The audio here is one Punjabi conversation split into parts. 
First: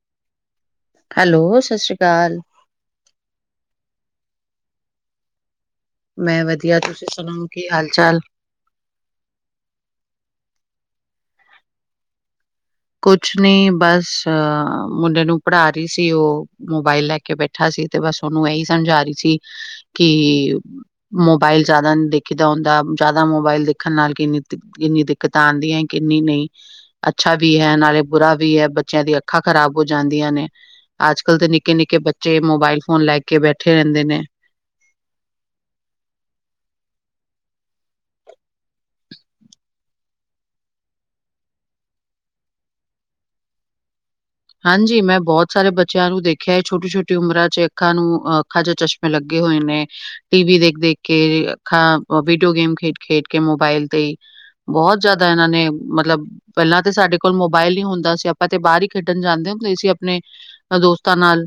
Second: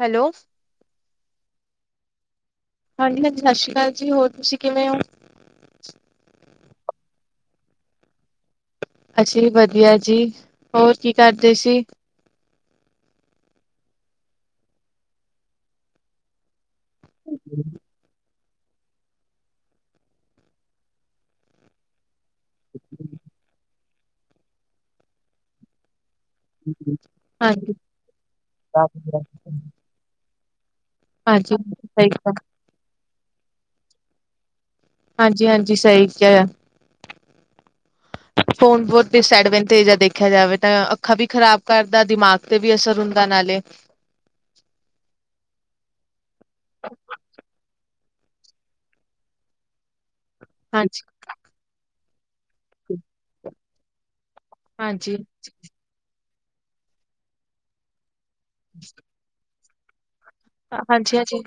ਹੈਲੋ ਹੈਲੋ ਸਤਿ ਸ਼੍ਰੀ ਅਕਾਲ ਹਾਂਜੀ ਹਾਂਜੀ ਸਤਿ ਸ਼੍ਰੀ ਅਕਾਲ ਜੀ ਹੋਰ ਤੁਸੀਂ ਕਿਵੇਂ ਹੋ? ਮੈਂ ਵਧੀਆ ਤੁਸੀਂ ਸੁਣਾਓ ਕੀ ਹਾਲ ਚਾਲ ਅਸੀਂ ਵਧੀਆ ਜੀ ਹੋਰ ਕੀ ਕਰਦੇ ਸੀ? ਕੁਛ ਨਹੀਂ ਬਸ ਮੁੰਡੇ ਨੂੰ ਪੜ੍ਹਾ ਰਹੀ ਸੀ ਉਹ ਮੋਬਾਇਲ ਲੈ ਕੇ ਕੇ ਬੈਠਾ ਸੀ ਤੇ ਬਸ ਉਹਨੂੰ ਇਹੀ ਸਮਣਾ ਰਹੀ ਸੀ ਕਿ ਮੋਬਾਇਲ ਜਿਆਦਾ ਨ ਦੇਖਦਾ ਹੁੰਦਾ ਜ਼ਿਆਦਾ ਮੋਬਾਇਲ ਦੇਖਣ ਨਾਲ ਕਿੰਨੀ ਕਿੰਨੀ ਕਿਤਾਨ ਦੀਆਂ ਹੀ ਕਿੰਨੀ ਨਹੀਂ। ਅੱਛਾ ਠੀਕ ਵੀ ਹੈ ਨਾਲੇ ਬੁਰਾ ਵੀ ਹੈ ਬੱਚਿਆਂ ਦੀਆਂ ਅੱਖਾਂ ਖ਼ਰਾਬ ਹੋ ਜਾਂਦੀਆਂ ਨੇ ਅੱਜ ਕਲ੍ਹ ਦੇ ਹਾਂਜੀ ਨਿੱਕੇ ਨਿੱਕੇ ਸਹੀ ਕਿਹਾ। ਬੱਚੇ ਮੋਬਾਇਲ ਫੋਨ ਲੈ ਕੇ ਬੈਠੇ ਰਹਿੰਦੇ ਨੇ ਹਾਂਜੀ ਹਾਂਜੀ ਸਹੀ ਕਿਹਾ ਆ। ਫੋਣ ਬਹੁਤ ਡਿਸਐਡਵਾਂਟੇਜ ਆ ਦੇਖਿਆ ਜਾਵੇ ਤਾਂ ਅੱਖਾਂ ਵੀ ਖ਼ਰਾਬ ਕਰਦਾ ਦਿਮਾਗ ਤੇ ਵੀ ਅਸਰ ਹੁੰਦਾ ਨਾਲੇ ਹਾਂਜੀ ਮੈਂ ਬਹੁਤ ਸਾਰੇ ਬੱਚਿਆਂ ਨੂੰ ਦੇਖਿਆ ਛੋਟੀ ਛੋਟੀ ਉਮਰਾਂ ਚ ਅੱਖਾਂ ਨੂੰ ਅਹ ਅੱਖਾਂ ਚ ਚਸ਼ਮੇ ਲੱਗੇ ਹੋਏ ਨੇ ਟੀ ਵੀ ਦੇਖ ਦੇਖ ਹਾਂਜੀ ਕੇਾ ਵੀਡੀਓ ਗੇਮ ਖੇਡ ਖੇਡ ਕੇ ਮੋਬਾਈਲ ਤੇ ਹੀ। ਹਾਂ ਬਹੁਤ ਜ਼ਿਆਦਾ ਇਹਨਾਂ ਨੇ ਮਤਲਬ ਪਹਿਲਾਂ ਤਾਂ ਸਾਡੇ ਕੋਲ ਮੋਬਾਇਲ ਨਹੀਂ ਹੁੰਦਾ ਸੀ ਆਪਾਂ ਤੇ ਬਾਹਰ ਖੇਡਣ ਜਾਂਦੇ ਹੋ, ਤੇ ਅਸੀਂ ਆਪਣੇ ਅ ਦੋਸਤਾਂ ਹਾਂਜੀ ਹਾਂਜੀ ਨਾਲ,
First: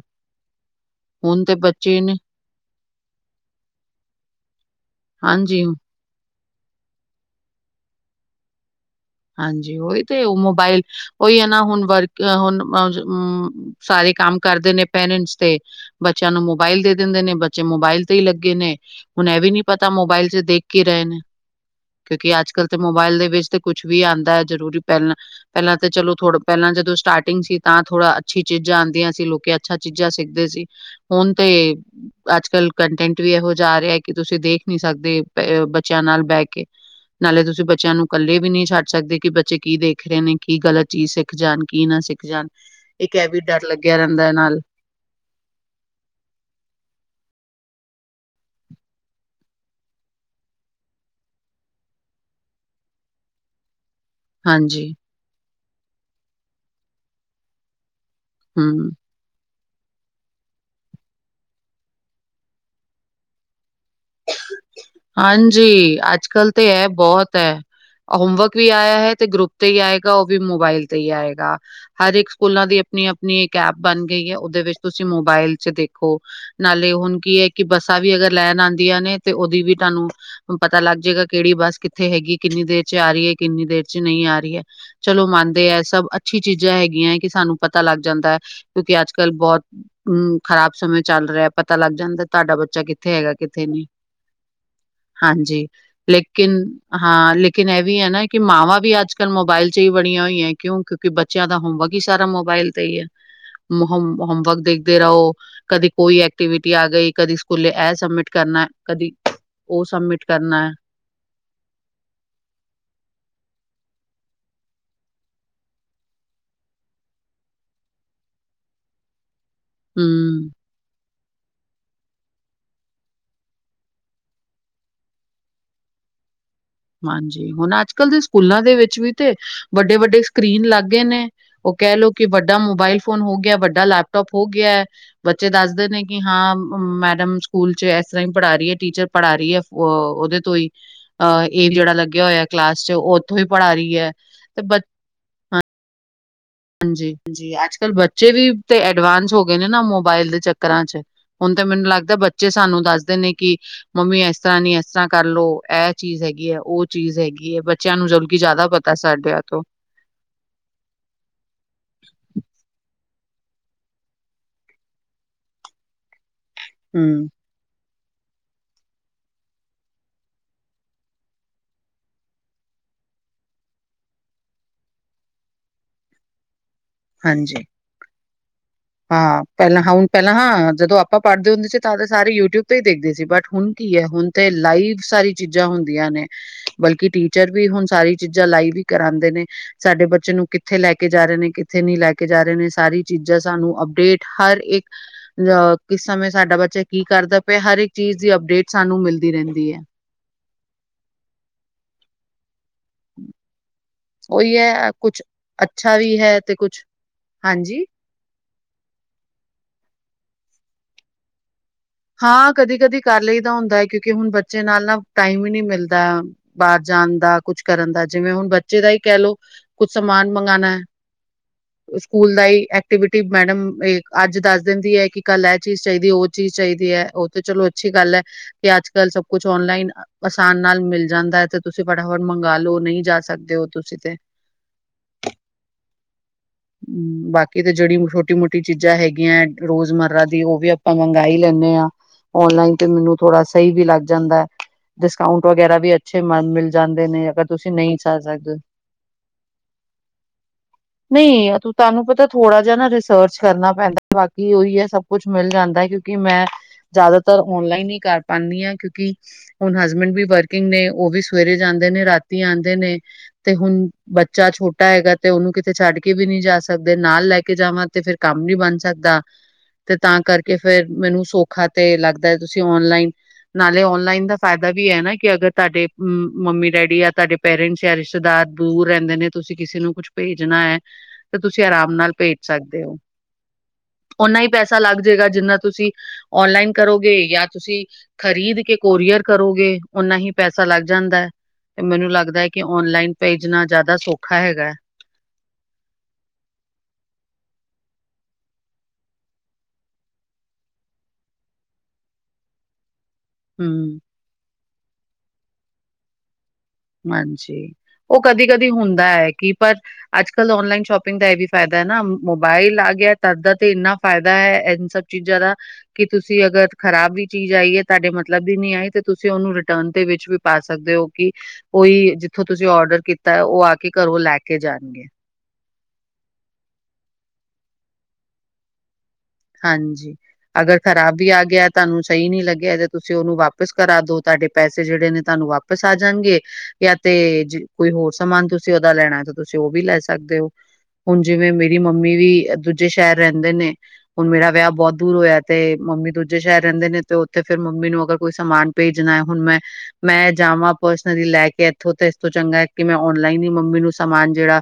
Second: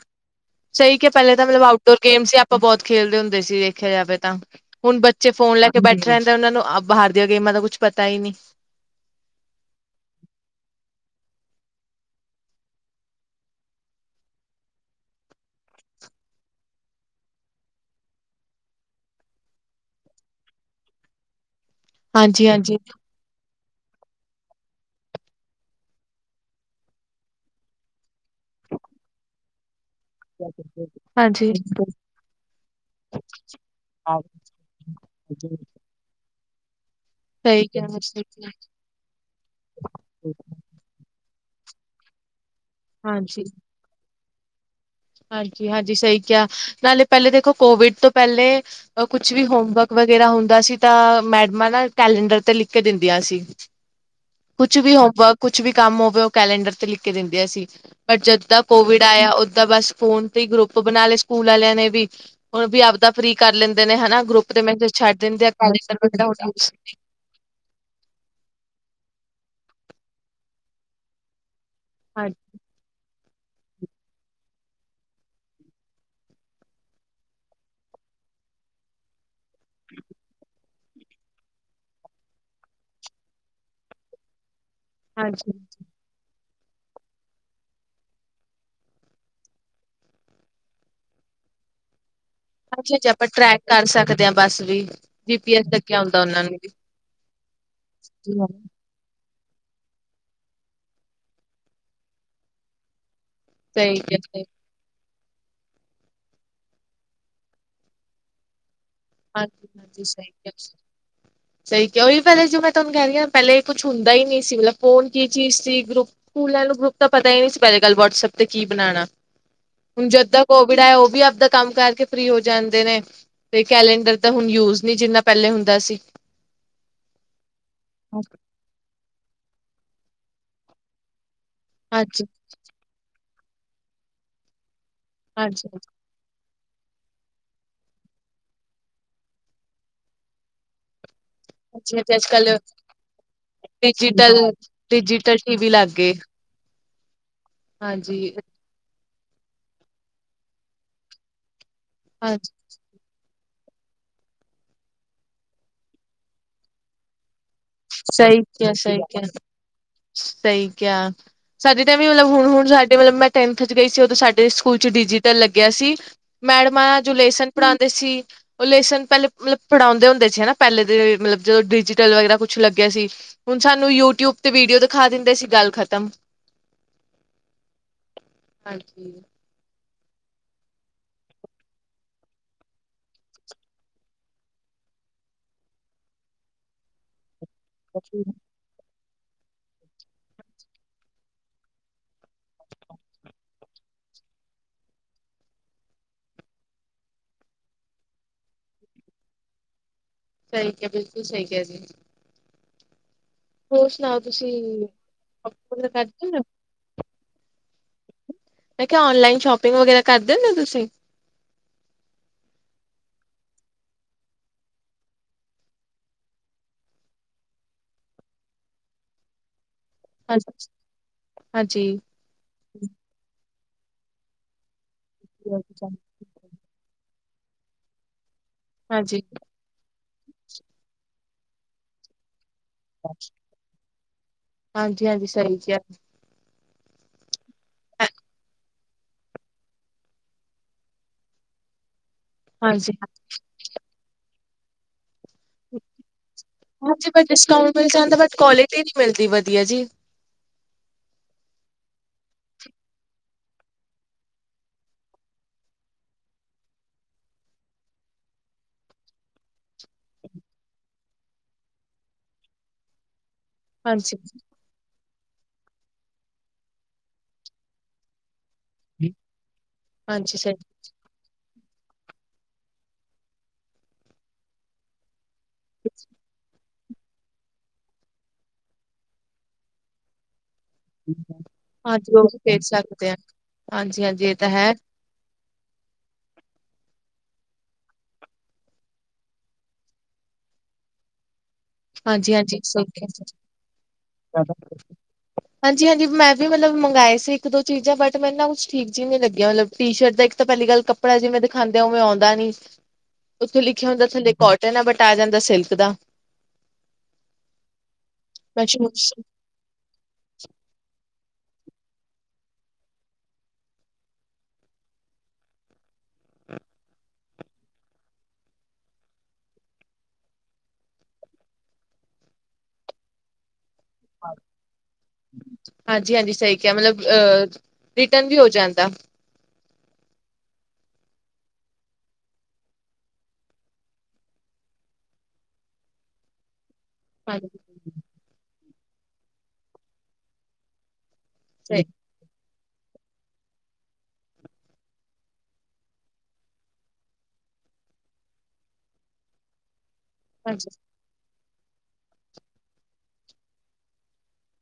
ਸਹੀ ਕਿਯਾ, ਪਹਿਲੇ ਹੁਣ ਤਾਂ ਤੇ ਮਤਲਬ ਆਊਟਡੋਰ ਬੱਚੇ ਨੇ ਗੇਮਸ ਹੀ ਆਪਾਂ ਬਹੁਤ ਖੇਡਦੇ ਹੁੰਦੇ ਸੀ, ਦੇਖਿਆ ਜਾਵੇ ਤਾਂ ਹੁਣ ਬੱਚੇ ਫੋਨ ਹਾਂਜੀ। ਲੈ ਕੇ ਬੈਠੇ ਰਹਦੇ, ਉਹਨਾਂ ਨੂੰ ਬਾਹਰ ਦੀਆਂ ਗੇਮਾਂ ਦਾ ਕੁਛ ਪਤਾ ਹੀ ਨਹੀਂ ਹਾਂਜੀ ਉਹੀ ਤੇ ਉਹ ਮੋਬਾਇਲ ਉਹੀ ਹੈ ਨਾ ਹੁਣ ਵਰਕ ਹੁਣ ਸਾਰੇ ਕੰਮ ਕਰਦੇ ਨੇ ਪੇਰੈਂਟਸ ਤੇ ਬੱਚਿਆਂ ਨੂੰ ਮੋਬਾਇਲ ਦੇ ਦਿੰਦੇ ਨੇ, ਬੱਚੇ ਮੋਬਾਇਲ ਤੇ ਹੀ ਲੱਗੇ ਨੇ ਹੁਣ ਇਹ ਵੀ ਨੀ ਪਤਾ ਮੋਬਾਇਲ ਚ ਦੇਖ ਹੀ ਰਹੇ ਨੇ, ਕਿਉਂਕਿ ਹਾਂਜੀ ਅੱਜ ਕੱਲ ਹਾਂਜੀ ਤੇ ਮੋਬਾਇਲ ਦੇ ਵਿੱਚ ਤੇ ਕੁਛ ਵੀ ਆਉਂਦਾ ਹੈ, ਜ਼ਰੂਰੀ ਪਹਿਲਾਂ ਪਹਿਲਾਂ ਤਾਂ ਚਲੋ ਥੋ ਪਹਿਲਾਂ ਜਦੋਂ ਸਟਾਰਟਿੰਗ ਸੀ, ਤਾਂ ਥੋੜਾ ਅੱਛੀ ਚੀਜ਼ਾਂ ਆਉਂਦੀਆਂ ਸੀ ਲੋਕ ਅੱਛਾ ਚੀਜ਼ਾਂ ਸਿੱਖਦੇ ਸੀ, ਹੁਣ ਤੇ ਹਾਂਜੀ ਅੱਜ ਕੱਲ ਕੰਟੈਂਟ ਵੀ ਇਹੋ ਜਾ ਰਿਹਾ ਕਿ ਤੁਸੀਂ ਦੇਖ ਨੀ ਸਕਦੇ ਬ ਬੱਚਿਆਂ ਨਾਲ ਬਹਿ ਕੇ, ਨਾਲੇ ਤੁਸੀਂ ਸਹੀ ਬੱਚਿਆਂ ਕਿਹਾ ਨੂੰ ਸਹੀ ਇਕੱਲੇ ਕਿਹਾ। ਵੀ ਨਹੀਂ ਛੱਡ ਸਕਦੇ, ਕਿ ਬੱਚੇ ਕੀ ਦੇਖ ਰਹੇ ਨੇ, ਕੀ ਗਲਤ ਚੀਜ਼ ਸਿੱਖ ਜਾਣ, ਕੀ ਨਾ ਸਿੱਖ ਜਾਣ ਇਕ ਇਹ ਵੀ ਡਰ ਲੱਗਿਆ ਰਹਿੰਦਾ ਹੈ ਨਾਲ ਹਾਂਜੀ ਹਾਂਜੀ, ਸਹੀ ਕਿਹਾ ਨਾਲੇ ਪਹਿਲੇ ਦੇਖੋ ਕੋਵਿਡ ਤੋਂ ਪਹਿਲੇ ਕੁਛ ਵੀ ਹੋਮਵਰਕ ਵਗੈਰਾ ਹੁੰਦਾ ਸੀ, ਤਾਂ ਮੈਡਮਾਂ ਨਾ ਕੈਲੰਡਰ ਤੇ ਲਿਖ ਕੇ ਦਿੰਦੀਆਂ ਸੀ ਕੁਛ ਹਾਂਜੀ, ਵੀ ਹੋਮਵਰਕ, ਕੁਛ ਵੀ ਕੰਮ ਹੋਵੇ ਉਹ ਕੈਲੰਡਰ ਤੇ ਲਿਖ ਕੇ ਦੇਦਿਆਂ ਸੀਂ ਪਰ ਜਦ ਦਾ ਹੂੰ। ਕੋਵਿਡ ਆਇਆ ਓਦਾਂ ਬਸ ਫੋਨ ਤੇ ਹੀ ਗਰੁੱਪ ਬਣਾ ਲਏ ਸਕੂਲ ਵਾਲਿਆਂ ਨੇ ਵੀ, ਹੁਣ ਵੀ ਆਪ ਫਰੀ ਕਰ ਲੈਂਦੇ ਨੇ ਹੈਨਾ, ਗਰੁੱਪ ਦੇ, ਮੈ ਕੇਹਾ ਫਿਰ ਛੱਡ ਦਿੰਦੇ ਆ ਕਾਲਜ ਬਹੁਤ ਹੈ ਹੋਮਵਰਕ ਵੀ ਆਇਆ ਹੈ ਤੇ ਗਰੁੱਪ ਤੇ ਹੀ ਆਏਗਾ, ਉਹ ਵੀ ਮੋਬਾਇਲ ਤੇ ਹੀ ਆਏਗਾ ਹਰ ਇੱਕ ਹਾਂਜੀ ਸਕੂਲਾਂ ਦੀ ਆਪਣੀ ਆਪਣੀ ਇੱਕ ਐਪ ਬਣ ਗਈ ਹੈ, ਉਹਦੇ ਵਿੱਚ ਤੁਸੀਂ ਮੋਬਾਇਲ ਚ ਦੇਖੋ ਨਾਲੇ ਹੁਣ ਕੀ ਹੈ, ਕਿ ਬੱਸਾਂ ਵੀ ਅਗਰ ਲੈਣ ਆਉਂਦੀਆਂ ਨੇ ਤੇ ਉਹਦੀ ਵੀ ਤੁਹਾਨੂੰ ਪਤਾ ਲੱਗ ਜਾਏਗਾ, ਕਿਹੜੀ ਬੱਸ ਕਿੱਥੇ ਹੈਗੀ ਕਿੰਨੀ ਦੇਰ ਚ ਆ ਰਹੀ ਹੈ, ਕਿੰਨੀ ਦੇਰ ਚ ਨਹੀਂ ਆ ਰਹੀ ਹੈ ਚਲੋ ਹਾਂਜੀ ਮੰਨਦੇ ਹੈ ਸਭ ਅੱਛੀ ਚੀਜ਼ਾਂ ਹੈਗੀਆਂ, ਕਿ ਸਾਨੂੰ ਪਤਾ ਲੱਗ ਜਾਂਦਾ ਹੈ, ਕਿਉਂਕਿ ਅੱਜ ਕੱਲ ਬਹੁਤ ਹੂ ਖ਼ਰਾਬ ਸਮੇਂ ਚੱਲ ਰਿਹਾ ਹੈ, ਪਤਾ ਲੱਗ ਜਾਂਦਾ ਤੁਹਾਡਾ ਬੱਚਾ ਕਿੱਥੇ ਹਾਂਜੀ ਆਪਾਂ ਹੈਗਾ ਕਿਥ ਟਰੈਕ ਕਰ ਨੀ, ਸਕਦੇ ਹਾਂ ਬਸ ਵੀ ਜੀ ਪੀ ਹਾਂਜੀ ਐਸ ਲੱਗਿਆ ਹੁੰਦਾ ਉਹਨਾਂ ਲੇਕਿਨ ਨੂੰ ਵੀ ਹਾਂ ਲ ਲੇਕਿਨ ਏ ਵੀ ਹੈ ਨਾ, ਕਿ ਮਾਵਾਂ ਵੀ ਅੱਜ ਅੱਜ ਕੱਲ ਮੋਬਾਇਲ ਚ ਹੀ ਬੜੀਆਂ ਹੋਈਆਂ ਐ, ਕਿਉਂ ਕਿਉਂਕਿ ਬੱਚਿਆਂ ਦਾ ਹੋਮਵਰਕ ਹੀ ਸਾਰਾ ਮੋਬਾਇਲ ਤੇ ਹੀ ਹੈ ਮ ਸਹੀ ਹਾਂਜੀ-ਹਾਂਜੀ ਹੋਮਵਰਕ ਦੇਖਦੇ ਰਹੋ, ਕਦੀ ਕੋਈ ਐਕਟੀਵਿਟੀ ਆ ਗਈ, ਕਦੀ ਸਕੂਲੇ ਐ ਸਬਮਿਟ ਕਰਨਾ ਕਦੀ ਹਾਂਜੀ ਉਹ ਹਾਂਜੀ ਸਬਮਿਟ ਸਹੀ ਕੇਹਾ ਤੁਸੀ [unintelligible] ਸਹੀ ਕਿਹਾ, ਉਹੀ ਪਹਿਲੇ ਜੋ ਮੈਂ ਤੁਹਾਨੂੰ ਕਹਿ ਰਹੀ ਹ ਪਹਿਲੇ ਇਹ ਕੁਛ ਹੁੰਦਾ ਹੀ ਨਹੀਂ ਸੀ, ਮਤਲਬ ਫੌਣ ਕੀ ਚੀਜ਼ ਸੀ, ਗਰੁਪ ਸਕੂਲਾਂ ਨੂੰ ਗਰੁੱਪ ਤਾਂ ਪਤਾ ਹੀ ਨਹੀਂ ਸੀ, ਪਹਿਲੇ ਗੱਲ ਵਟਸਐਪ ਤੇ ਕੀ ਬਣਾਉਣਾ ਹੁਣ, ਜਦਾਂ ਹੂੰ। ਕੋਵਿਡ ਆਇਆ। ਉਹ ਵੀ ਆਪਣਾ ਕੰਮ ਕਰਕੇ ਫਰੀ ਹੋ ਜਾਂਦੇ ਨੇ। ਕੈਲਂਡਰ ਤਾਂ ਹੁਣ ਯੂਜ ਨਹੀਂ, ਜਿੰਨਾ ਪਹਿਲੇ ਹੁੰਦਾ ਸੀ ਹਾਂਜੀ, ਹੁਣ ਅੱਜ ਕੱਲ੍ਹ ਦੇ ਸਕੂਲਾਂ ਦੇ ਵਿੱਚ ਵੀ ਤੇ ਵੱਡੇ ਵੱਡੇ ਸਕਰੀਨ ਲੱਗ ਗਏ ਨੇ ਉਹ ਕਹਿ ਲੋੋ ਹਾਂਜੀ ਕਿ ਵੱਡਾ ਮੋਬਾਇਲ ਫੋਨ ਹੋ ਗਿਆ, ਵੱਡਾ ਲੈਪਟੋਪ ਹੋ ਗਿਆ, ਬੱਚੇ ਹਾਂਜੀ ਦੱਸਦੇ ਨੇ ਕਿ ਹਾਂ ਮੈਡਮ ਸਕੂਲ ਚ ਇਸ ਤਰ੍ਹਾਂ ਹੀ ਪੜ੍ਹਾ ਰਹੀ ਹੈ, ਟੀਚਰ ਪੜ੍ਹਾ ਰਹੀ ਹੈ, ਉਹਦੇ ਤੋਂ ਹੀ ਅਹ ਏ ਜਿਹੜਾ ਹਾਂਜੀ ਹਾਂਜੀ ਲੱਗਿਆ ਅੱਜ ਹੋਇਆ ਕੱਲ ਕਲਾਸ ਚ, ਉਹ ਉੱਥੋਂ ਹੀ ਪੜ੍ਹਾ ਰਹੀ ਹੈ ਤੇ ਡਿਜਿਟਲ ਵੀ ਲੱਗ ਗਏ ਹਾਂਜੀ ਹਾਂਜੀ, ਅੱਜ ਕੱਲ੍ਹ ਹਾਂਜੀ ਬੱਚੇ ਵੀ ਤੇ ਐਡਵਾਂਸ ਹੋ ਗਏ ਨੇ ਨਾ ਮੋਬਾਇਲ ਦੇ ਚੱਕਰਾਂ ਚ, ਹੁਣ ਤੇ ਮੈਨੂੰ ਲੱਗਦਾ ਬੱਚੇ ਹਾਂਜੀ ਸਾਨੂੰ ਦੱਸਦੇ ਨੇ ਕਿ, ਮੰਮੀ ਇਸ ਤਰ੍ਹਾਂ ਨੀ ਇਸ ਤਰ੍ਹਾਂ ਕਰਲੋ, ਇਹ ਚੀਜ਼ ਹੈਗੀ ਹੈ, ਉਹ ਚੀਜ਼ ਹੈਗੀ ਐ, ਬੱਚਿਆਂ ਨੂੰ ਜਦਕਿ ਸਹੀ ਜ਼ਿਆਦਾ ਕਿਹਾ ਪਤਾ ਸਾ ਡਿਆਂ ਤੋਂ ਸਹੀ ਕਿਹਾ, ਸਾਡੀੇ ਤਾਂ ਵੀ ਮਤਲਬ ਹੁਣ ਹੁਣ ਸਾਡੇ ਵਲੋਂ, ਮਤਲਬ ਮੈਂ ਟੈਂਥ ਚ ਗਈ ਸੀ ਉਦੋਂ ਸਾਡੇ ਸਕੂਲ ਚ ਡਿਜੀਟਲ ਲੱਗਿਆ ਸੀ, ਮੈਡਮਾਂ ਜੋ ਹੂੰ, ਲੈਸਨ ਪੜਾਉਂਦੇ ਸੀ, ਉਹ ਲੇਸਨ ਪਹਿਲੇ ਮਤਲਬ ਪੜ੍ਹਾਉਦੇੁੰਦੇ ਸੀ ਨਾ ਪਹਿਲੇ ਦੇ ਮਤਲਬ ਜਦੋਂ ਡਿਜੀਟਲ ਵਗੈਰਾ ਕੁ ਕੁੱਛ ਲੱਗਿਆ ਸੀ ਹੁਣ ਸਾਨੂੰ ਯੂਟਿਊਬ ਤੇ ਵੀਡੀਓ ਦਿਖਾ ਦਿੰਦੇ ਸੀ ਗੱਲ ਖ਼ਤਮ। ਹਾਂਜੀ ਹਾਂਜੀ ਹਾਂ ਪਹਿਲਾਂ ਹਾਂ ਹੁਣ ਪਹਿਲਾਂ ਹਾਂ ਜਦੋਂ ਆਪਾਂ ਪੜ੍ਹਦੇ ਹੁੰਦੇ ਸੀ ਤਾਂ ਸਾਰੇ ਯੂਟਿਊਬ ਤੇ ਹੀ ਦੇਖਦੇ ਸੀ ਬਟ ਹੁਣ ਕੀ ਹੈ ਹੁਣ। ਤੇ ਲਾਈਵ ਸਾਰੀ ਚੀਜ਼ਾਂ ਹੁੰਦੀਆਂ ਨੇ ਬਲਕਿ ਟੀਚਰ ਵੀ ਹੁਣ ਸਾਰੀ ਚੀਜ਼ਾਂ ਲਾਈਵ। ਕਰਾਉਂਦੇ ਨੇ ਸਾਡੇ ਬੱਚੇ ਨੂੰ ਕਿੱਥੇ ਲੈ ਕੇ ਜਾ ਰਹੇ ਨੇ ਕਿੱਥੇ ਨਹੀਂ ਲੈ ਕੇ ਜਾ ਰਹੇ ਨੇ ਸਾਰੀ ਚੀਜ਼ਾਂ। ਸਾਨੂੰ ਅਪਡੇਟ ਹਰ ਇੱਕ। ਅ ਕਿਸ ਸਮੇਂ ਸਾਡਾ ਬੱਚਾ ਕੀ ਕਰਦਾ ਪਿਆ ਹਰ ਇੱਕ ਚੀਜ਼ ਦੀ ਅਪਡੇਟ ਸਾਨੂੰ ਮਿਲਦੀ ਰਹਿੰਦੀ ਹੈ। ਸਹੀ ਕਿਹਾ ਬਿਲਕੁਲ ਸਹੀ ਕਿਹਾ ਜੀ। ਹੋਰ ਸੁਣਾਓ ਤੁਸੀਂ ਉਹੀ ਹੈ, ਕੁਛ ਸ਼ੋਪਿੰਗ ਵਗੈਰਾ ਅੱਛਾ ਵੀ ਕਰਦੇ ਹੁੰਦੇ ਹੈ ਹੋ ਤੇ, ਕੁਛ ਹਾਂਜੀ? ਮੈਂ ਕਿਹਾ ਔਨਲਾਈਨ ਸ਼ੋਪਿੰਗ ਵਗੈਰਾ ਕਰਦੇ ਹੁੰਦੇ ਹੋ ਤੁਸੀਂ? ਹਾਂ ਕਦੀ ਕਦੀ ਕਰ ਲਈ ਤਾਂ ਹੁੰਦਾ ਹੈ ਕਿਉਂਕਿ ਹੁਣ ਬੱਚੇ ਨਾਲ ਨਾ ਟਾਈਮ ਹੀ ਨਹੀਂ ਮਿਲਦਾ। ਬਾਹਰ ਜਾਣ ਦਾ ਕੁਛ ਕਰਨ ਦਾ ਜਿਵੇਂ ਹੁਣ ਬੱਚੇ ਦਾ ਹੀ ਕਹਿ ਲਓ। ਕੁਛ ਸਾਮਾਨ ਮੰਗਾਨਾ ਹਾਂਜੀ-ਹਾਂਜੀ, ਹੈ। ਸਕੂਲ ਦਾ ਹੀ ਐਕਟੀਵਿਟੀ ਮੈਡਮ ਅੱਜ ਦੱਸ ਦਿੰਦੀ ਹੈ ਕਿ ਕੱਲ ਇਹ ਚੀਜ਼ ਚਾਹੀਦੀ ਹੈ। ਉਹ ਚੀਜ਼ ਚਾਹੀਦੀ ਹੈ ਉਹ ਤੇ ਚਲੋ ਅੱਛੀ ਗੱਲ ਹੈ ਕਿ ਅੱਜ ਕੱਲ ਹਾਂਜੀ-ਹਾਂਜੀ, ਸਭ ਕੁਛ ਔਨਲਾਈਨ। ਆਸਾਨ ਨਾਲ ਮਿਲ ਜਾਂਦਾ ਹੈ ਤੇ ਤੁਸੀਂ ਫਟਾਫਟ ਮੰਗ ਲਓ ਨਹੀਂ ਜਾ ਸਕਦੇ ਹੋ ਤੁਸੀਂ ਤੇ। ਹਾਂਜੀ ਹਾਂਜੀ ਸਹੀ ਕਿਹਾ। ਬਾਕੀ ਤੇ ਜਿਹੜੀ ਛੋਟੀ ਮੋਟੀ ਚੀਜ਼ਾਂ ਹੈਗੀਆਂ ਰੋਜ਼ ਮਰਰਾ ਦੀ ਉਹ ਵੀ ਆਪਾਂ ਮੰਗ। ਲ ਹੀ ਲੈਂਦੇ ਆ ਓਨਲਾਈਨ ਤੇ ਹਾਂਜੀ। ਮੈਨੂੰ ਥੋੜਾ ਸਹੀ ਵੀ ਲੱਗ ਜਾਂਦਾ ਹੈ। ਡਿਸਕਾਊਂਟ ਵਗੈਰਾ ਵੀ ਅੱਛੇ ਮਿਲ ਜਾਂਦੇ ਹਾਂਜੀ ਬਟ ਨੇ ਅਗਰ ਤੁਸੀਂ ਡਿਸਕਾਊਂਟ ਮਿਲ ਨਹੀਂ ਜਾਂਦਾ ਜਾ ਬਟ ਸਕਦੇ। ਕੁਆਲਿਟੀ ਨਹੀਂ ਮਿਲਦੀ ਵਧੀਆ ਜੀ ਨਹੀਂ ਤੁਹਾਨੂੰ ਪਤਾ ਥੋੜ੍ਹਾ ਜਿਹਾ ਨਾ ਰਿਸਰਚ ਕਰਨਾ ਪੈਂਦਾ। ਬਾਕੀ ਉਹੀ ਹੈ ਸਭ ਕੁੱਛ ਮਿਲ ਜਾਂਦਾ। ਕਿਉਂਕ ਕਿ ਮੈਂ ਜਿਆਦਾਤਰ ਔਨਲਾਈਨ ਹੀ ਕਰ ਪਾਉਂਦੀ ਹਾਂ ਕਿਉਂਕਿ। ਹੁਣ ਹਸਬੈਂਡ ਵੀ ਵਰਕਿੰਗ ਨੇ ਉਹ ਵੀ ਸਵੇਰੇ ਜਾਂਦੇ ਨੇ ਰਾਤੀ ਆਉਂਦੇ ਨੇ। ਤੇ ਹੁਣ ਹਾਂਜੀ ਬੱਚਾ ਛੋਟਾ। ਛੋਟਾ ਹੈਗਾ ਤੇ ਉਹਨੂੰ ਕਿਤੇ ਛੱਡ ਕੇ ਵੀ ਨਹੀਂ ਜਾ ਸਕਦੇ ਨਾਲ ਲੈ ਕੇ ਜਾਵਾਂ ਤੇ ਫੇਰ ਕੰਮ ਨੀ ਬਣ। ਸਕਦਾ ਤੇ ਤਾਂ ਹਾਂਜੀ ਸਹੀ ਕਰਕੇ। ਤੇ ਫ ਮੈਨੂੰ ਸੌਖਾ ਤੇ ਲੱਗਦਾ ਤੁਸੀਂ ਔਨਲਾਈਨ ਨਾਲੇ ਔਨਲਾਈਨ ਦਾ ਫਾਇਦਾ ਵੀ ਹੈ ਨਾ ਕਿ ਅਗਰ। ਤੁਹਾਡੇ ਹੂੰ। ਮੰਮੀ ਡੈਡੀ ਆ ਤੁਹਾਡੇ ਪੇਰੈਂਟਸ ਜਾਂ ਰਿਸ਼ਤੇਦਾਰ ਦੂਰ ਰਹਿੰਦੇ ਨੇ। ਤੁਸੀਂ ਕਿਸੇ ਨੂੰ ਕੁਛ ਭੇਜਣਾ ਹੈ। ਤੇ ਤੁਸੀਂ ਆਰਾਮ ਨਾਲ ਹਾਂਜੀ ਉਹ ਭੇਜ ਵੀ ਸਕਦੇ ਹੋ ਆ ਹਾਂਜੀ ਹਾਂਜੀ ਇਹ ਓਨਾ ਹੀ ਤਾਂ ਹੈ ਪੈਸਾ ਲੱਗ ਜਾਏਗਾ ਜਿੰਨਾ। ਤੁਸੀਂ ਔਨਲਾਈਨ ਕਰੋਗੇ ਜਾਂ ਤੁਸੀਂ। ਖ਼ਰੀਦ ਕੇ ਕੋਰੀਅਰ ਕਰੋਗੇ ਓਨਾ ਹੀ ਪੈਸਾ ਲੱਗ ਜਾਂਦਾ ਹੈ ਤੇ ਮੈਨੂੰ ਹਾਂਜੀ ਲੱਗਦਾ ਹੈ ਹਾਂਜੀ ਕਿ ਸਹੀ ਹੈ। ਔਨਲਾਈਨ ਭੇਜਣਾ ਜ਼ਿਆਦਾ ਸੌਖਾ ਹੈਗਾ। ਹਾਂਜੀ ਹਾਂਜੀ ਮੈਂ ਵੀ ਮਤਲਬ ਮੰਗਵਾਏ ਸੀ ਇੱਕ ਦੋ ਚੀਜ਼ਾਂ ਬਟ ਮੈਨੂੰ ਨਾ ਕੁਛ ਠੀਕ ਜਿਹੀਆਂ ਵੀ ਨਹੀਂ ਲੱਗੀਆਂ ਮਤਲਬ। ਟੀ ਸ਼ਰਟ ਇੱਕ ਪਹਿਲੀ ਗੱਲ ਕੱਪੜਾ ਜਿਵੇਂ ਦਿਖਾਉਂਦੇ ਓਵੇਂ ਆਉਂਦਾ ਨਹੀਂ। ਹ ਉੱਥੇ ਲਿਖਿਆ ਹੁੰਦਾ ਥੱਲੇ ਕੋਟਨ ਆ ਬਟਾਇਆ ਜਾਂਦਾ ਸਿਲਕ ਦਾ। ਹਾਂਜੀ, ਉਹ ਕਦੀ ਮੈਂ ਕਦੀ ਹੁੰਦਾ ਸ਼ੂਜ਼, ਹੈ ਕਿ ਪਰ। ਅੱਜ ਕੱਲ੍ਹ ਔਨਲਾਈਨ ਸ਼ੋਪਿੰਗ ਦਾ ਇਹ ਵੀ ਫਾਇਦਾ ਹੈ ਨਾ ਮੋਬਾਇਲ ਆ ਗਿਆ ਤਦ ਤੇ ਇੰਨਾ ਫਾਇਦਾ ਹੈ। ਚੀਜ਼ਾਂ ਦਾ। ਕਿ ਤੁਸੀਂ ਅਗਰ ਖ਼ਰਾਬ ਵੀ ਚੀਜ਼ ਆਈ ਹੈ ਤੁਹਾਡੇ ਮਤਲਬ ਦੀ ਨੀ ਆਈ ਤੇ ਤੁਸੀਂ ਉਹਨੂੰ ਰਿਟਰਨ ਦੇ ਵਿੱਚ ਵੀ ਪਾ ਸਕਦੇ ਹੋ। ਕਿ ਉਹੀ ਜਿੱਥੋਂ ਤੁਸੀਂ ਔਡਰ ਕੀਤਾ ਉਹ ਆ ਕੇ ਘਰੋਂ ਲੈ ਕੇ ਜਾਣਗੇ। ਹਾਂਜੀ, ਹਾਂਜੀ ਸਹੀ ਕਿਹਾ ਮਤਲਬ ਰਿਟਰਨ ਵੀ ਹੋ ਜਾਂਦਾ। ਹਾਂਜੀ। ਅਗਰ ਖ਼ਰਾਬ ਵੀ ਆ ਗਿਆ ਤੁਹਾਨੂੰ ਸਹੀ ਨੀ ਲੱਗਿਆ ਤੇ ਤੁਸੀਂ ਉਹਨੂੰ ਵਾਪਿਸ ਕਰਾ ਦੋ ਤੁਹਾਡੇ ਪੈਸੇ ਜਿਹੜੇ ਨੇ ਤੁਹਾਨੂੰ ਵਾਪਸ। ਵਾਪਸ ਆ ਜਾਣਗੇ। ਜਾਂ ਤੇ ਹਾਂਜੀ ਕੋਈ ਹੋਰ ਸਮਾਨ ਤੁਸੀਂ ਉਹਦਾ ਲੈਣਾ ਤਾਂ ਤੁਸੀਂ ਉਹ ਵੀ ਲੈ ਸਕਦੇ ਹੋ। ਹੁਣ ਜਿਵੇਂ ਮੇਰੀ ਸਹੀ ਮੰਮੀ ਵੀ ਦੂਜੇ ਸ਼ਹਿਰ ਰਹਿੰਦੇ ਨੇ, ਹੁਣ ਮੇਰਾ ਵਿਆਹ ਬਹੁਤ ਦੂਰ ਹੋਇਆ, ਤੇ ਮੰਮੀ ਦੂਜੇ ਸ਼ਹਿਰ ਰਹਿੰਦੇ ਨੇ, ਤੇ ਉੱਥੇ ਫਿਰ ਮੰਮੀ ਨੂੰ ਅਗਰ ਕੋਈ ਸਮਾਨ ਭੇਜਣਾ ਹੈ, ਹੁਣ ਮੈਂ ਮੈਂ ਜਾਵਾਂ ਹਾਂਜੀ ਪਰਸ ਦੀ ਲੈ ਕੇ ਇਥੋਂ ਤਾਂ ਇਸ ਤੋਂ ਚੰਗਾ, ਕਿ ਮੈਂ ਔਨਲਾਈਨ ਹੀ ਮੰਮੀ ਨੂੰ ਸਮਾਨ ਜਿਹੜਾ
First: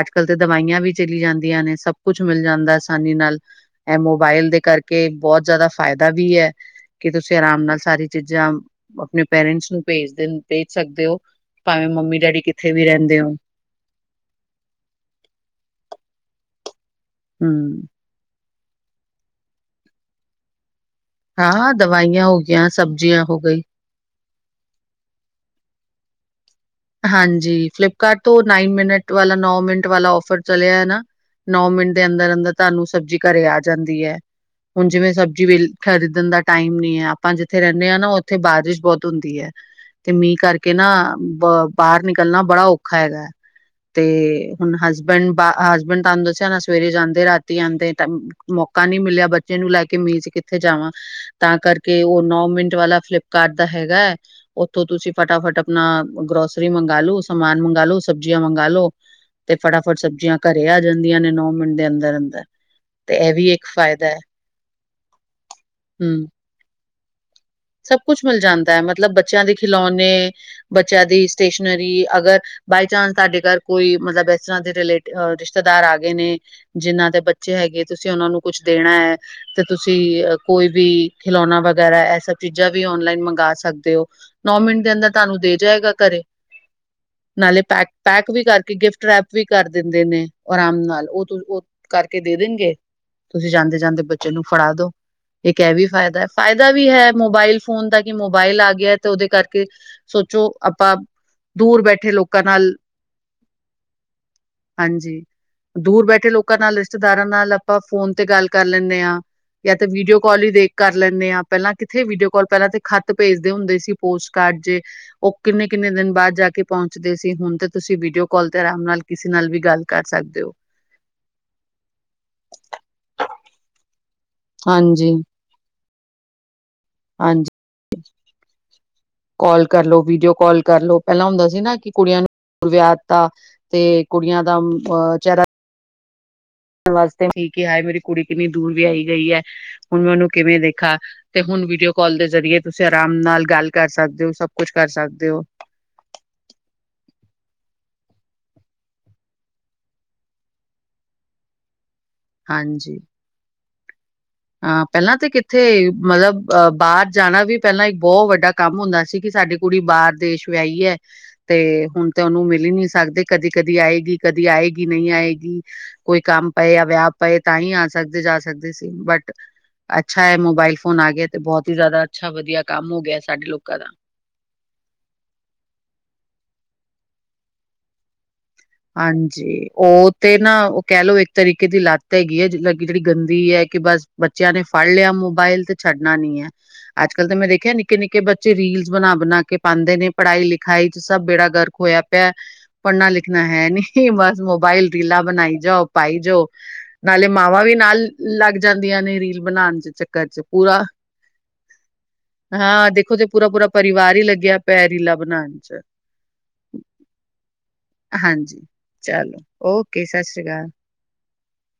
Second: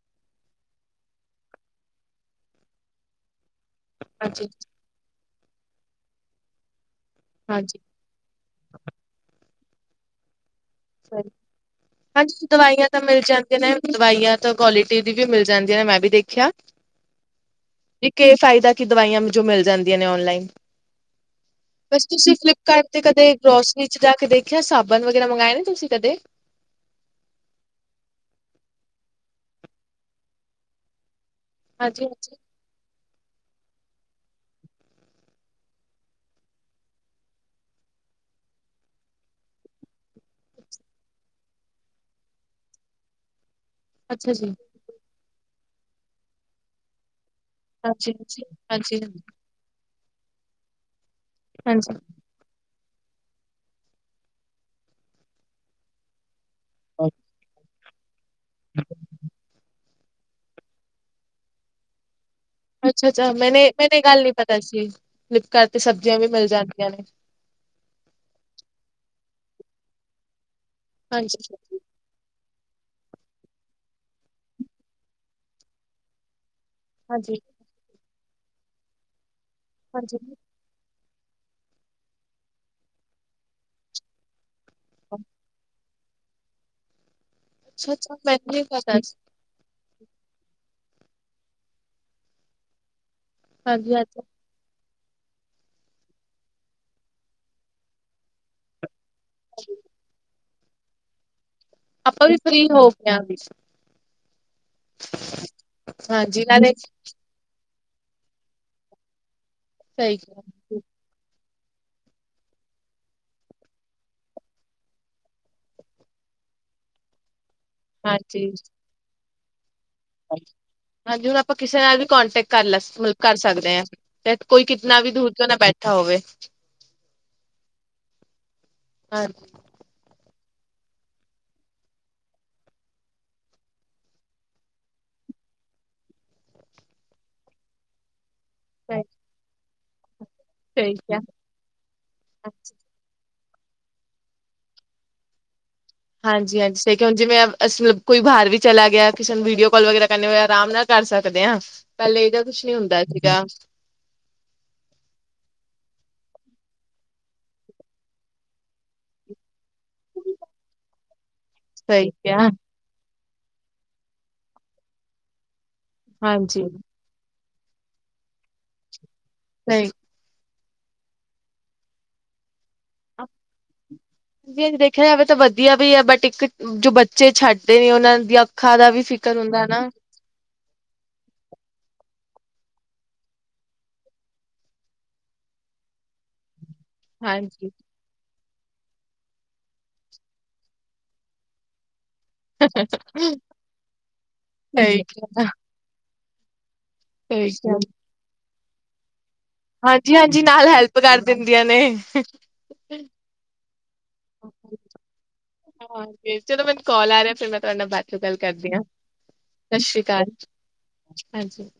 ਅੱਜ-ਕੱਲ੍ਹ ਤਾਂ ਦਵਾਈਆਂ ਵੀ ਚਲੀ ਜਾਂਦੀਆਂ ਨੇ ਸਭ ਕੁਛ ਮਿਲ ਜਾਂਦਾ ਆਸਾਨੀ ਨਾਲ ਇਹ ਮੋਬਾਇਲ ਹਾਂਜੀ ਦੇ ਕਰਕੇ ਬਹੁਤ ਜ਼ਿਆਦਾ ਫਾਇਦਾ ਵੀ ਹੈ, ਕਿ ਤੁਸੀਂ ਆਰਾਮ ਨਾਲ ਹਾਂਜੀ ਸਾਰੀ ਚੀਜ਼ਾਂ ਆਪਣੇ ਪੇਰੈਂਟਸ ਨੂੰ ਭੇਜਦੇ ਭੇਜ ਸਕਦੇ ਹੋ, ਸਹੀ ਭਾਵੇਂ ਮੰਮੀ ਡੈਡੀ ਹਾਂਜੀ ਕਿੱਥੇ ਵੀ ਦਵਾਈਆਂ ਤਾਂ ਰਹਿੰਦੇ ਮਿਲ ਹੋ। ਜਾਂਦੀਆਂ ਦਵਾਈਆਂ ਤਾਂ ਕੁਆਲਿਟੀ ਦੀ ਵੀ ਮਿਲ ਜਾਂਦੀਆਂ ਨੇ ਮੈਂ ਵੀ ਦੇਖਿਆ। ਹੂੰ, ਫਾਇਦਾ ਕਿ, ਦਵਾਈਆਂ ਜੋ ਮਿਲ ਜਾਂਦੀਆਂ ਨੇ ਔਨਲਾਈਨ ਬਸ ਤੁਸੀਂ ਫਲਿੱਪਕਾਰਟ ਤੇ ਕਦੇ ਗੋਸ ਜਾ ਕੇ ਦੇਖਿਆ, ਸਾਬਣ ਵਗੈਰਾ ਮੰਗਵਾਏ ਨੇ ਤੁਸੀਂ ਕਦੇ, ਹਾਂਜੀ, ਫਲਿਪਕਾਰਟ ਤੋਂ ਨਾਈਨ ਮਿੰਟ ਵਾਲਾ ਨੋ ਮਿੰਟ ਵਾਲਾ ਔਫਰ ਚਲਿਆ ਨਾ, ਨੌਂ ਮਿੰਟ ਦੇ ਹਾਂਜੀ ਅੰਦਰ ਹਾਂਜੀ ਅੰਦਰ ਤੁਹਾਨੂੰ ਸਬਜ਼ੀ ਘਰੇ ਆ ਜਾਂਦੀ ਹੈ। ਹੁਣ ਜਿਵੇਂ ਸਬਜ਼ੀੇ ਖਰੀਦਣ ਦਾ ਟਾਈਮ ਨੀ ਹੈ, ਆਪਾਂ ਜਿੱਥੇ ਰਹਿੰਦੇ ਹਾਂ ਨਾ ਉੱਥੇ ਬਾਰਿਸ਼ ਬਹੁਤ ਹੁੰਦੀ ਹੈ। ਤੇ ਮੀਂਹ ਕਰਕੇ ਨਾ ਬ ਬਾਹਰ ਨਿਕਲਣਾ ਬੜਾ ਔਖਾ ਹੈਗਾ, ਤੇ ਅੱਛਾ ਜੀ ਹੁਣ ਹਸ ਪੈਨ ਪਾ ਹਸਬੈਂਡ ਤੁਹਾਨੂੰ ਦੱਸਿਆ, ਨਾ ਸਵੇਰੇ ਜਾਂਦੇ ਰਾਤੀ ਆਉਂਦੇ ਹਾਂਜੀ ਹਾਂਜੀ ਮੌਕਾ ਨੀ ਹਾਂਜੀ ਹਾਂਜੀ। ਮਿਲਿਆ। ਇਹਨੂੰ ਲੈ ਕੇ ਮੀਂਹ ਕਿੱਥੇ ਜਾਵਾਂ, ਤਾਂ ਹਾਂਜੀ। ਕਰਕੇ ਉਹ ਨੌ ਮਿੰਟ ਵਾਲਾ ਫਲਿੱਪ ਕਾਡ ਤਾ ਹੈਗਾ, ਉੱਥੋਂ ਤੁਸੀਂ ਫਟਾਫਟ ਆਪਣਾ ਗਰੋਸਰੀ ਮੰਗਾਲੋ ਸਮਾਨ ਮੰਗਾਲੋ। ਸਬਜ਼ੀਆਂ ਮੰਗਾਲੋ ਤੇ ਫਟਾਫਟ ਸਬਜ਼ੀਆਂ ਘਰੇ ਆ ਜਾਂਦੀਆਂ ਨੇ ਨੌ ਮਿੰਟ ਦੇ ਅੰਦਰ-ਅੰਦਰ। ਅੱਛਾ-ਅੱਛਾ ਮੈਨੇ ਮੈਨੇ ਗੱਲ ਨੀ ਪਤਾ ਸੀ, ਫਲਿੱਪਕਾਰਟ ਤੇ ਸਬਜ਼ੀਆਂ ਹਮ ਵੀ ਮਿਲ ਜਾਂਦੀਆਂ ਨੇ। ਸਭ ਕੁਛ ਮਿਲ ਜਾਂਦਾ ਹੈ ਮਤਲਬ ਬੱਚਿਆਂ ਦੇ ਖਿਲੌਣੇ, ਬੱਚਿਆਂ ਦੀ ਹਾਂਜੀ ਸਟੇਸ਼ਨ ਕਿ ਅਗਰ ਬਾਈਚਾਂਸ ਤਾਡੇ ਘਰ ਕੋਈ ਮਤਲਬ ਇਸ ਤਰ੍ਹਾਂ ਦੇ ਰਿਲੇ ਰਿਸ਼ਤੇਦਾਰ ਆ ਗਏ ਨੇ ਜਿੰਨਾਂ ਦੇ ਹਾਂਜੀ ਬੱਚੇ ਹੈਗੇ, ਤੁਸੀਂ ਉਨਾਂ ਨੂੰ ਕੁਛ ਦੇਣਾ ਹੈ ਤੇ ਤੁਸੀਂ ਹਾਂਜੀ। ਅ ਕੋਈ ਵੀ ਖਿਲੌਣਾ ਵਗੈਰਾ, ਇਹ ਸਭ ਚੀਜ਼ਾਂ ਵੀ ਔਨਲਾਈਨ ਮੰਗਾ ਸਕਦੇ ਹੋ। ਨੌ ਮਿੰਟ ਦੇ ਅੰਦਰ ਤਾਨੂੰ ਦੇ ਜਾਏਗਾ, ਘਰੇ ਨਾਲੇ ਪੈਕ ਅੱਛਾ ਅੱਛਾ ਪੈਕ ਵੀ ਮੈਨੂੰ ਨੀ ਕਰਕੇ ਪਤਾ ਗਿਫਟ ਸੀ ਰੈਪ ਵੀ ਕਰ ਦਿੰਦੇ ਨੇ ਆਰਾਮ ਨਾਲ ਉਹ ਉਹ ਕਰਕੇ ਦੇ ਦੇਣਗੇ। ਤੁਸੀਂ ਜਾਂਦੇ ਹਾਂਜੀ ਜਾਂਦੇ ਹਾਂਜੀ। ਬੱਚੇ ਨੂੰ ਫੜਾ ਦੋ ਇੱਕ ਐ ਵੀ ਫਾਇਦਾ, ਫਾਇਦਾ ਵੀ ਹੈ ਮੋਬਾਇਲ ਫੋਨ ਦਾ ਕਿ ਮੋਬਾਇਲ ਆ ਗਿਆ, ਤੇ ਉਹਦੇ ਕਰਕੇ ਸੋਚੋ ਆਪਾਂ ਦੂਰ ਬੈਠੇ ਆਪਾਂ ਵੀ ਲੋਕਾ ਫ੍ਰਰੀ ਨਾਲ ਹੋ ਗਏ ਆ ਹਾਂਜੀ, ਦੂਰ ਬੈਠੇ ਹਾਂਜੀ ਲੋਕਾਂ ਨਾਲੇ ਨਾਲ, ਰਿਸ਼ਤੇਦਾਰਾਂ ਨਾਲ ਆਪਾਂ ਫੋਨ ਤੇ ਗੱਲ ਕਰ ਲੈਣੇ, ਹਾਂ ਯਾ ਤੇ ਸਹੀ ਵੀਡੀਓ ਕਾਲ ਕਿਹਾ ਹੀ ਦੇਖ ਕਰ ਲੈਣੇ ਹਾਂ ਪਹਿਲਾਂ ਕਿੱਥੇ ਵੀਡੀਓ ਕੋਲ ਪਹਿਲਾਂ ਤੇ ਖੱਤ ਭੇਜਦੇ ਹੁੰਦੇ ਸੀ, ਪੋਸਟ ਕਾਰਡ ਜੇ ਉਹ ਕਿੰਨੇ-ਕਿੰਨੇ ਦਿਨ ਬਾਅਦ ਜਾ ਕੇ ਪਹੁੰਚਦੇ ਸੀ ਹੁਣ ਤੇ ਤੁਸੀਂ ਵੀਡੀਓ ਕੋਲ ਹਾਂਜੀ। ਤੇ ਆਰਾਮ ਨਾਲ ਕਿਸੇ ਨਾਲ ਵੀ ਗੱਲ ਕਰ ਸਕਦੇ ਹੋ ਹਾਂਜੀ ਹੁਣ ਆਪਾਂ ਕਿਸੇ ਨਾਲ ਵੀ ਕੋਂਟੈਕਟ ਕਰ-ਕਰ ਸਕਦੇ ਹਾਂ ਤੇ ਕੋਈ ਕਿਤਨਾ ਵੀ ਹਾਂਜੀ ਦੂਰ ਕਿਉਂ ਨਾ ਬੈਠਾ, ਬੈਠਾ ਹੋਵੇ, ਹਾਂਜੀ, [unintelligible] ਕੋਲ ਕਰਲੋ, ਵੀਡੀਓ ਕੋਲ ਕਰਲੋ, ਪਹਿਲਾਂ ਹੁੰਦਾ ਸੀ ਨਾ ਕਿ ਕੁੜੀਆਂ ਨੂੰ ਵਿਆਤਾ। ਤੇ ਕੁੜੀਆਂ ਦਾ ਅਹ ਚਿਹਰਾ ਵਾਸਤੇ ਸੀ ਕਿ ਹਾਏ ਮੇਰੀ ਕੁੜੀ ਕਿੰਨੀ ਦੂਰ ਵਹਾਈ ਗਈ ਹੈ। ਹੁਣ ਮੈਂ ਉਨੂੰ ਕਿਵੇਂ ਦੇਖਾ ਠੀਕ ਹੈ। ਤੇ ਹੁਣ ਵੀਡੀਓ ਕੋਲ ਦੇ ਜਰੀਏ ਤੁਸੀਂ ਰਾਮ ਨਾਲ ਗੱਲ ਕਰ ਸਕਦੇ ਹੋ, ਸਭ ਕੁਛ ਕਰ ਸਕਦੇ ਹੋ। ਹਾਂਜੀ-ਹਾਂਜੀ [unintelligible] ਹੁਣ ਜਿਵੇਂ ਅਸੀ ਕੋਈ ਬਾਹਰ ਵੀ ਚਲਾ ਗਿਆ, ਕਿਸੇ ਨੂੰ ਵੀਡੀਓ ਕਾਲ ਵਗੈਰਾ ਕਰਨੇ ਹੋਏਆ ਆਰਾਮ ਨਾਲ ਕਰ ਸਕਦੇ ਹਾਂ ਪਹਿਲੇ ਇਹਦਾ ਕੁਛ ਨੀ ਹਾਂਜੀ। ਹੁੰਦਾ ਸੀਗਾ। ਹਾਂ ਪਹਿਲਾਂ ਤਾਂ ਕਿੱਥੇ ਮਤਲਬ ਬਾਹਰ ਜਾਣਾ ਵੀ ਪਹਿਲਾਂ ਇਕ ਬਹੁਤ ਵੱਡਾ ਕੰਮ ਹੁੰਦਾ ਸੀ ਕਿ ਸਾਡੀ ਕੁੜੀ ਬਾਹਰ ਦੇਸ਼ ਵਿਆਹੀ ਹੈ ਤੇ ਸਹੀ ਹੁਣ ਤੇ ਉਹਨੂੰ ਕਿਹਾ ਮਿਲ ਹੀ ਨਹੀ ਸਕਦੇ ਕਦੀ-ਕਦੀ ਆਏਗੀ, ਕਦੀ ਆਏਗੀ ਨਹੀਂ ਆਏਗੀ। ਕੋਈ ਕੰਮ ਹਾਂਜੀ ਪਏ ਯਾ ਵਿਆਹ ਪਏ ਤਾਂ ਹੀ ਆ ਸਕਦੇ ਜਾ ਸਕਦੇ ਸੀ, ਬਟ ਸਹੀ ਅੱਛਾ ਹੈ, ਮੋਬਾਇਲ ਫੋਨ ਆ ਗਏ ਤੇ ਬਹੁਤ ਹੀ ਜ਼ਿਆਦਾ ਅੱਛਾ-ਵਧੀਆ ਕੰਮ ਹੋ ਗਿਆ ਸਾਡੇ ਲੋਕਾਂ ਦਾ ਦੇਖਿਆ ਜਾਵੇ ਤਾਂ ਵਧੀਆ ਵੀ ਹੈ ਬਟ ਇੱਕ ਜੋ ਬੱਚੇ ਛੱਡਦੇ ਨੇ ਉਹਨਾਂ ਦੀਆਂ ਅੱਖਾਂ ਦਾ ਵੀ ਫਿਕਰ ਹੁੰਦਾ ਹਾਂਜੀ ਨਾ ਉਹ ਤੇ ਨਾ ਉਹ ਕਹਿ ਲਓ ਇੱਕ ਤਰੀਕੇ ਦੀ ਲੱਤ ਹੈਗੀ ਹੈ ਜੇ ਲੱਗੀ ਜਿਹੜੀ ਗੰਦੀ ਹੈ ਕਿ ਬਸ ਬੱਚਿਆਂ ਨੇ ਫੜ ਲਿਆ ਮੋਬਾਇਲ ਤੇ ਛੱਡਣਾ ਨੀ ਹੈ, ਅੱਜ-ਕੱਲ ਤਾਂ ਮੈਂ ਹਾਂਜੀ ਦੇਖਿਆ ਨਿੱਕੇ-ਨਿੱਕੇ ਬ ਜੋ ਰੀਲਸ ਬਣਾ-ਬਣਾ ਕੇ ਪਾਂਦੇ ਨੇ ਪੜ੍ਹਾਈ ਲਿਖਾਈ 'ਚ ਸਬ ਬੇੜਾ ਗਰਕ ਹੋਇਆ ਪਿਐ, ਪੜ੍ਹਨਾ ਲਿਖ ਦੇਖਣਾ ਹੈ ਨੀ ਬਸ ਮੋਬਾਈਲ ਸਹੀ ਰੀਲਾਂ ਕਿਹਾ ਬਣਾਈ ਜਾਓ, ਪਾਈ ਜਾਓ ਨਾਲੇ ਸਹੀ ਮਾਵਾਂ ਵੀ ਕਿਹਾ ਨਾਲ ਲੱਗ ਜਾਂਦੀਆਂ ਨੇ ਰੀਲ ਬਣਾਣ ਚ ਚੱਕਰ ਚ ਪੂਰਾ। ਤੇ ਹਾਂ ਦੇਖੋ ਤੇ ਪੂਰਾ-ਪੂਰਾ ਪਰਿਵਾਰ ਹੀ ਲੱਗਿਆ ਪਿਆ ਰੀਲਾ ਬਣਾਣ ਚ। ਫ ਚਲੋ ਮੈਨੂੰ ਕੋਲ ਆ ਰਿਹਾ ਫਿਰ ਮੈਂ ਤੁਹਾਡੇ ਨਾਲ ਬਾਦ ਚੋਂ ਗੱਲ ਹਾਂਜੀ। ਕਰਦੀ ਹਾਂ। ਚਲੋ ਸਤਿ ਸ੍ਰੀ ਓਕੇ ਸਤਿ ਅਕਾਲ। ਹਾਂਜੀ।